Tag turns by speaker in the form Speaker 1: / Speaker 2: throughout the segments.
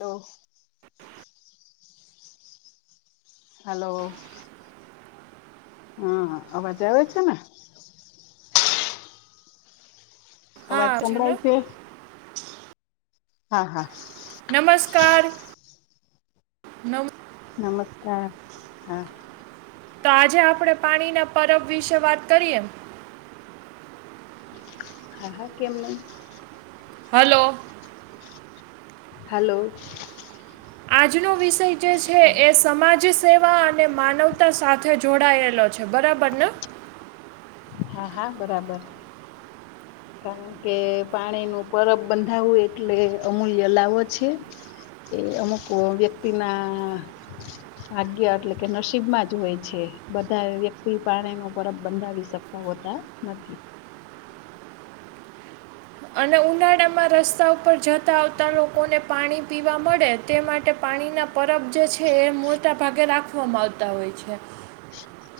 Speaker 1: તો
Speaker 2: [inaudible]
Speaker 1: હલો હા, અવાજ આવે છેને. અવાજ
Speaker 2: હા ને
Speaker 1: સંંભળાય છે. હા, હા
Speaker 2: નમસ્કાર, નમ
Speaker 1: નમસ્કાર, હા.
Speaker 2: તો આજે આપણે પાણીના, પરબ વિશે વાત કરીએ
Speaker 1: હા હા, કેમ નહી.
Speaker 2: હલો
Speaker 1: હલો
Speaker 2: આજનો વિષય જે છે, એ સમાજ સેવા અને માનવતા સાથે જોડાયેલો છે, બરાબર ને
Speaker 1: હા, હા બરાબર કારણ કે પાણી નું પરબ બંધાવવું એટલે અમૂલ્ય લાવો છે. એ અમુક, વ્યક્તિ ના ભાગ્ય એટલે કે નસીબમાં જ હોય છે, બધા વ્યક્તિ પાણી ન પરબ બંધાવી શક હોતા, નથી.
Speaker 2: અને ઉનાળામા રસ્તા ઉપર જતા, આવતા લોકોને પાણી પીવા મળે તે માટે પાણી પાણીના પરબ જે છે, એ મોટા ભાગે રાખવામાં આવતા હોય છે.
Speaker 1: [unintelligible]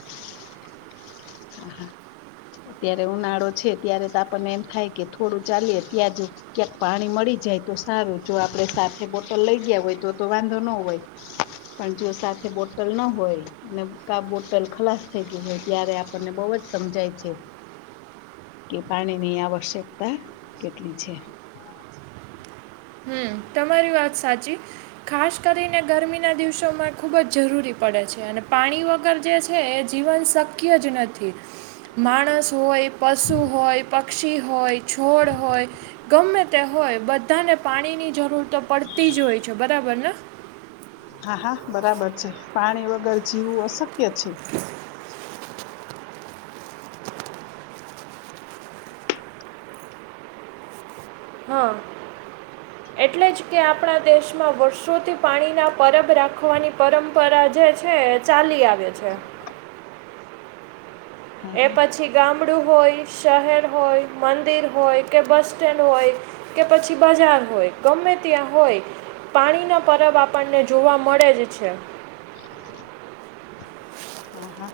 Speaker 1: અત્યારે ઉનાળો છે, ત્યારે તો આપણને એમ થાય કે થોડું ચાએ ત્યાં જ ક્યાંક પાણી મળી જાય તો સારું, જો આપડે સાથે બોટલ લઇ ગયા હોય, તો તો વાંધો ન હોય. પણ જો સાથે બોટલ ના હોય અને ક બોટલ ખલાસ થઈ, ગય હોય, ત્યારે આપણને બહ જ સમજાય છે કે પાણીની, આવશ્યકતા કેટલી છે.
Speaker 2: હમ, તમારી વાત સાચી ખાસ કરીને ગરમીના દિવસોમાં ખુબજ જરૂરી પડે પડે છે, અને પાણી વગર જે છે, એ જીવન શક્ય જ નથી. માણસ, હોય. પશુ હોય, પક્ષી હોય, છોડ હોય, ગમે તે હોય બધાને પાણી ની જરૂર તો પડતી જ હોય છે બરાબર ને
Speaker 1: હા હા બરાબર છે પાણી વગર જીવું અશક્ય છે.
Speaker 2: હા. એટલે જ કે આપણા દેશમાં વર્ષોથી પાણીના પરબ રાખવાની પરંપરા જે છે ચાલી આવે છે.
Speaker 1: [inaudible] હા
Speaker 2: એ
Speaker 1: હા
Speaker 2: પછી ગામ ડું હોય શહેર હોય મંદિર હોય કે બસ સ્ટેન્ડ હોય કે પછી બજાર હોય ગમે ત્યાં હોય પાણી ના પરબ આપણને જોવા મળે જ છે.
Speaker 1: હા હા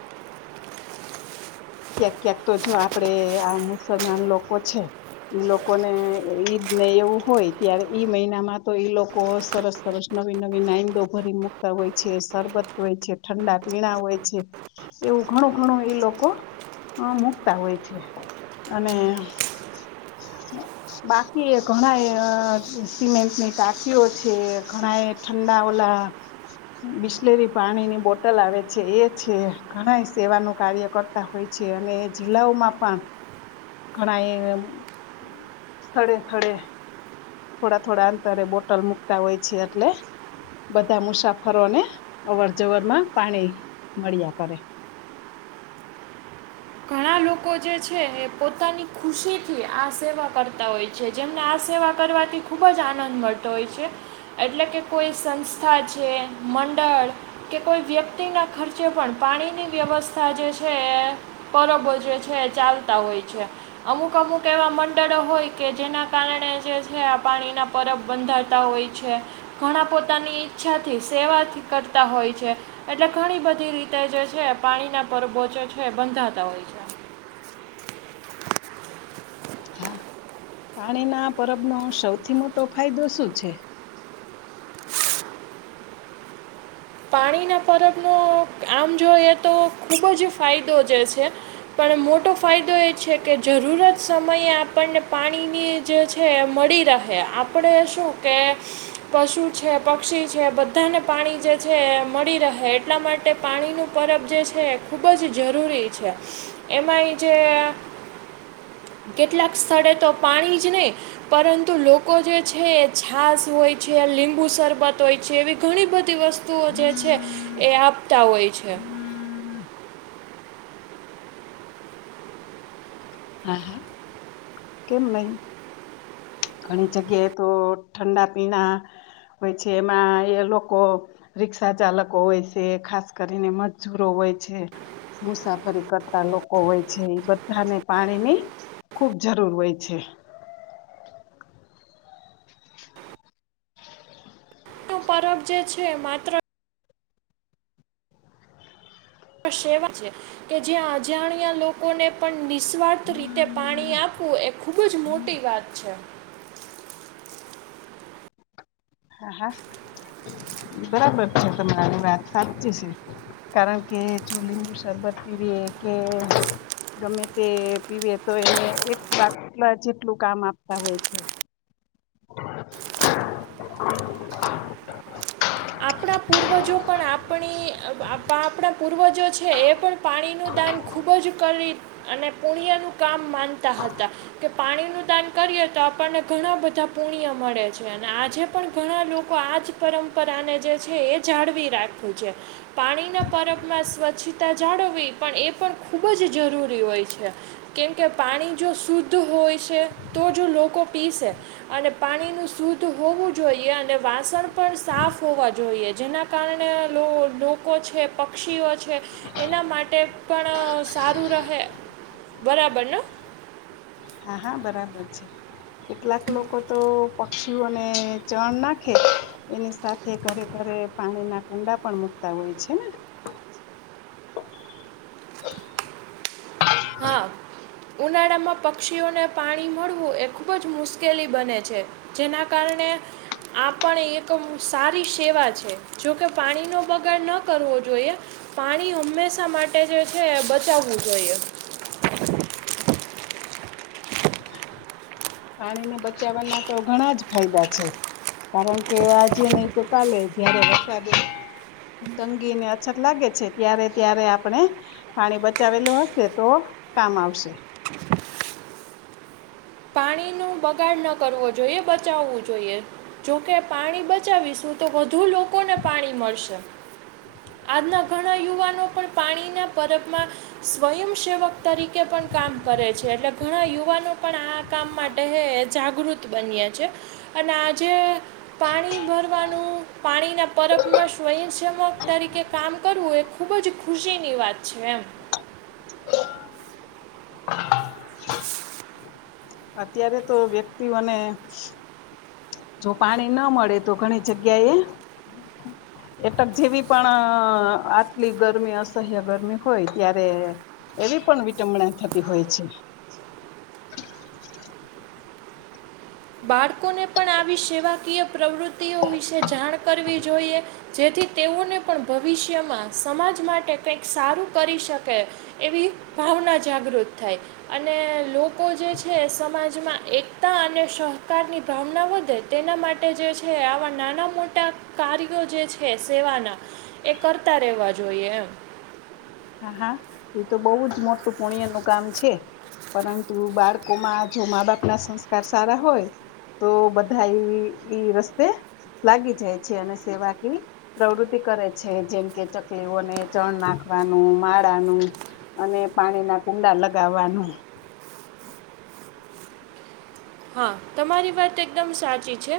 Speaker 1: ક્યાંક ક્યાંક તો જો આપડે આ મુસલમાન લોકો છે. ઈ લોકોને ઈદ ને એવું હોય ત્યારે ઈ મહિનામાં તો ઈ લોકો સરસ સરસ નવી નવી નાઈંદો ભરી મુક્તા હોય છે શરબત હોય છે ઠંડા પીણા હોય છે એવું ઘણું ઘણું એ લોકો હા મૂકતા હોય છે અને બાકી ઘણા એ સિમેન્ટની ટાંકીઓ છે ઘણા એ ઠંડા ઓલા બિસ્લેરી પાણી ની બોટલ આવે છે એ છે ઘણાય સેવાનું કાર્ય કર તા હોય છે અને એ જિલ્લાઓમાં પણ ઘણા એ સ્થળે થળે થોડા થોડા અંતરે બોટલ મુકતા હોય છે એટલે બધા મુસાફરોને અવર જવરમાં પાણી મળ્યા કરે. [inaudible]
Speaker 2: ઘણા લોકો જે છે એ પોતાની ખુશી થી આ સેવા કરતા હોય છે જેમને આ સેવા કરવાથી ખુબ જ આનંદ મળતો હોય છે. એટલે કે કોઈ સંસ્થા છે મંડળ કે કોઈ વ્યક્તિ ના ખર્ચે પણ પાણીની વ્યવસ્થા જે છે એ પરબો જે છે એ ચાલતા હોય છે અમુક અમુક એવા મંડળો હોય કે જેના કારણે જે છે પાણી ના પરબ બંધારતા હોય છે ઘણા પોતાની ઈચ્છા થી સેવા થી કરતા હોય છે એટલે ઘણી બધી રીતે જે છે પાણી ના પરબોચો છે બંધા તા હોઈ છે.
Speaker 1: હા પાણીના પરબનો સૌથી મોટો ફાયદો શું છે
Speaker 2: પાણીના પરબનો આમ જોઈએ તો ખુબ જ ફાયદો જે છે પણ મોટો ફાયદો એ છે કે જરૂરત સમયે આપણને પાણીની જે છે મળી રહે આપણે શું કે પશુ છે પક્ષી છે બધાને પાણી જે છે મળી રહે એટલા માટે પાણીનું પરબ જે છે એ ખૂબ જ જરૂરી છે. એમાં એ જે
Speaker 1: [inaudible]
Speaker 2: કેટલાક સ્થળે તો પાણી જ નહીં પરંતુ લોકો જે છે એ છાસ હોય છે લીંબુ શરબત હોય છે એવી ઘણી બધી વસ્ તુઓ જે છે એ આપતા હોય છે.
Speaker 1: હ હ કેમ નઈ ઘણી જગ્યાએ તો ઠંડા પીણા હોય છે એમાં એ લોકો રિક્ષા ચાલકો હોય છે ખાસ કરીને મજૂરો હો ય છે મુસાફરી કરતા લોકો હોય છે એ બધાને પાણીની ખુબ જરૂર હોય છે.
Speaker 2: નું પરબજે છે માત્ર સેવા છે કે જ્યાં અજાણ્યા લોકોને પણ નિસ્વાર્થ રીતે પાણી આપ વુ એ ખુબ જ મોટી વાત છે.
Speaker 1: [inaudible] હા હા બરાબર છે તમારી વાત સાચી છે કારણ કે તે લીંબુ શરબત, પીવે કે ગમે તે પીવે, તો એને એક આટલા, જેટલું કામ આપતા હોય છે.
Speaker 2: આપણા પૂર્વજો પણ આપણી આપણા પૂર્વજો છે. એ પણ પાણીનું દાન ખૂબ જ કરી અને પુડ્યનુ કામ માનતા હતા, કે પાણી નું દાન કરીએ તો આપણને ઘણા બધા પુણ્ય મળે છે, અને આજે પણ ઘણા લોકો આજ પરંપરાને જે એ જાળવી રાખું છે, પાણીના પરતમાં સ્વચ્છતા જાળવવી પણ એ પણ ખૂબ જ જરૂરી હોય છે, કેમ કે પાણી જો શુદ્ધ હોય છે તો જો લોકો પીસે અને પાણીનું શુદ્ધ હોવુ, જોઈએ અને વાસણ પણ સાફ હોવા, જોઈએ જોઈએ જેના કારણે લોકો છે, પક્ષીઓ છે, એના માટે પણ સારુ રહે, બરાબર ને
Speaker 1: હા, હા બરાબર છે. કેટલાક લોકો, તો પક્ષીઓને ચણ નાખે એની સાથે ઘરે, ઘર પાણીના કુંડા પણ મુકતા હોય, છેને
Speaker 2: હા ઉનાળામા પક્ષીઓને પાણી મળવું એ ખુબ જ મુશ્કેલી બને છે, જેના કારણે અને આપ એક સારી સેવા છે, જોકે પાણી નો બગાડ ન કરવો જોઈએ પાણી હમેશા માટે જે છે, બચાવવું જોઈએ
Speaker 1: પાણીને બચાવવાના, તો ઘણા જ ફાયદા છે. કારણ કે આજે નહી, તો કાલે જયારે વરસાદ તંગીને અછત લાગે છે, ત્યારે ત્યારે આપણે પાણી બચાવેલું હશે તો કામ, આવશે
Speaker 2: પાણી નુ બગાડ ન કરવો, જોઈએ બચાવવું જોઈએ. જોકે પાણી બચાવીશું, તો વધુ લોકોને પાણી મળશે આજના, ઘણા યુવાનો પણ પાણીના પરતમાં સ્વયંસેવક તરીકે પણ કામ કરે છે, એટલે ઘણા યુવાનો પણ આ કામ માટે હ જાગૃત બનએ છે, અને આજે પાણી ભરવાનું પાણીના પરબ માં સ્વયં છે. તરીકે કામ કરવું, એ ખૂબ જ ખુશીની વાત છે, એમ
Speaker 1: અત્યારે, તો વ્યક્તિઓને જો પાણી, ના મળે તો ઘણી જગ્યાએ એટક જેવી પણ આટલી ગરમી અસહ્ય ગરમી હોય, ત્યારે એવી પણ વિટમણા થતી, હોય છે.
Speaker 2: બાળકોને પણ આવી સેવાકીય પ્રવૃતિઓ વિશે જાણ કરવી જોઈએ, જેથી. તેઓને પણ ભવિષ્યમાં સમાજ, માટે કંઈક સારું કરી શકે એવી ભાવના જાગૃત થાય અને લોકો જે છે, સમાજમાં એકતા અને સહ કારની ભાવના વધે તેના માટે જે છે, આવા નાના મોટા કાર્યો જે છે. એ કરતા રહેેવા જોઈએ, એમ
Speaker 1: હા, હા એ તો બહુજ મોટુ પુણ્ય નું કામ છે. પરંતુ બાળકોમા જો, મા બાપ ના સંસ્કાર સારા હોય. તો બધા એ ઈ, રસ્તે લાગી જાય છે, અને સેવાકી પ્રવૃત્તિ કરે છે, જેમ કે ચકલીઓને ચણ નાખવા માળાનું, અને પાણી ના કુંડા લગાવવાનું
Speaker 2: હા, તમારી વાત એકદમ સાચી છે.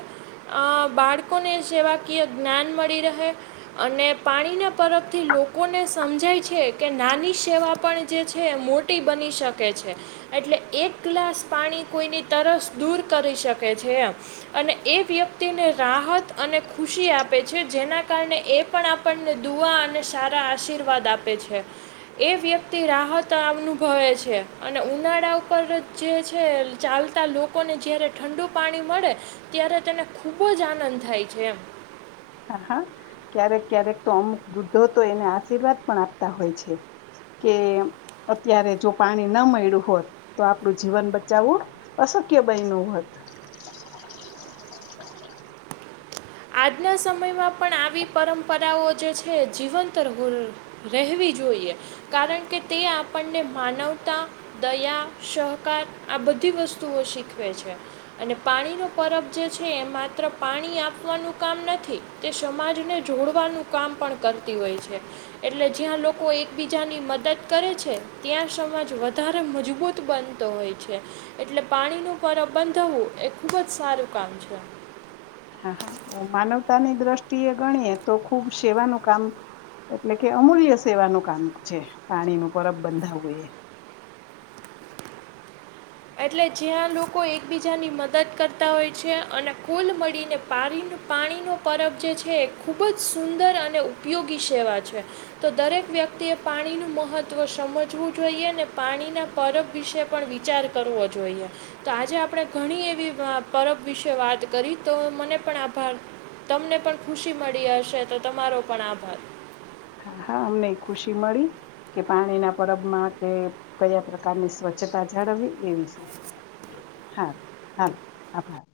Speaker 2: અ બાળકોને, સેવાકીય જ્ઞાન મળી રહે અને પાણીના પરતથી લોકોને સમજાય છે, કે નાની સેવા પણ જે છે મોટી બની શકે છે. એટલે એક, ગ્લાસ પાણી કોઈની તરસ દૂર કરી શકે છે, અને એ વ્યક્તિને રાહત અને ખુશી આપ આપ છે, જેના કારણે એ પણ આપણને દુઆ અને સારા આશીર્વાદ આપે છે. એ વ્યક્તિ રાહત અનુભવે છે, અને ઉનાળા ઉપર જે છે, ચાલતી તા લોકોને જ્યારે ઠંડુ પાણી મળે ત્યારે તેને ખૂબ જ આનંદ થાય છે, એમ
Speaker 1: હા, હા ક્યારેક ક્યારેક તો અમુક બૃદ્ધો તો એને આશીર્વાદ પણ આપતા હોય, છે. કે અત્યારે જો પાણી ન મળ્યું હોત, તો આપડું જીવન બચાવવું શક્ય બાઈ, ન હોત.
Speaker 2: આજના સમયમાં પણ આવી પરંપરાઓ જે છે, જીવંતર રહેવી. જોઈએ કારણ, કે તે આપણને માનવતા દયા સહકાર આ બધ બધી વસ્તુઓ શીખવે છે, અને પાણીનો પરબ જે છે, એ માત્ર પાણી આપ નુ કામ નથી, તે સમાજને જોડવાનું કામ પણ કરતી હોય છે, એટલે જ્યા લોકો એકબીજાની મદદ કરે છે, ત્યાં સમાજ વધારે મજબૂત બનતો હોય છે. એટલે પાણીનુ પર બંધવું એ ખુબ જ સારું કામ છે.
Speaker 1: [inaudible] માનવતાની દ્રષ્ટિ એ ગણીએ, તો ખુબ સેવાનું કામ એટલે કે અમૂલ્ય સેવાનું કામ છે, પાણી ન પરબ બંધાવવું એ [inaudible]
Speaker 2: એટલે જ્યાં લોકો એકબીજાની મદદ કરતા હોય છે, અને કુલ મળીને પાણી પાણીનો પરબ જે છે, એ ખૂબજ સુંદર અને ઉપયોગી સેવા છે, તો દરેક વ્યક્તિએ પાણીનું મહત્વ સમજવું જોઈએ, ને પાણીના પરબ વિશે પણ વિચાર કર કરવો જોઈએ, તો આજે આપણે ઘણી એવી પરબ વિશે વાત કરી તો મને પણ તમને, પણ ખુશી મળી હશે તો તમારો પણ આભાર
Speaker 1: હા હા, અમને ખુશી મળી કે પાણી ના પરબમા કે કયા પ્રકારની સ્વચ્છતા, જાણી એ હા, હ આભાર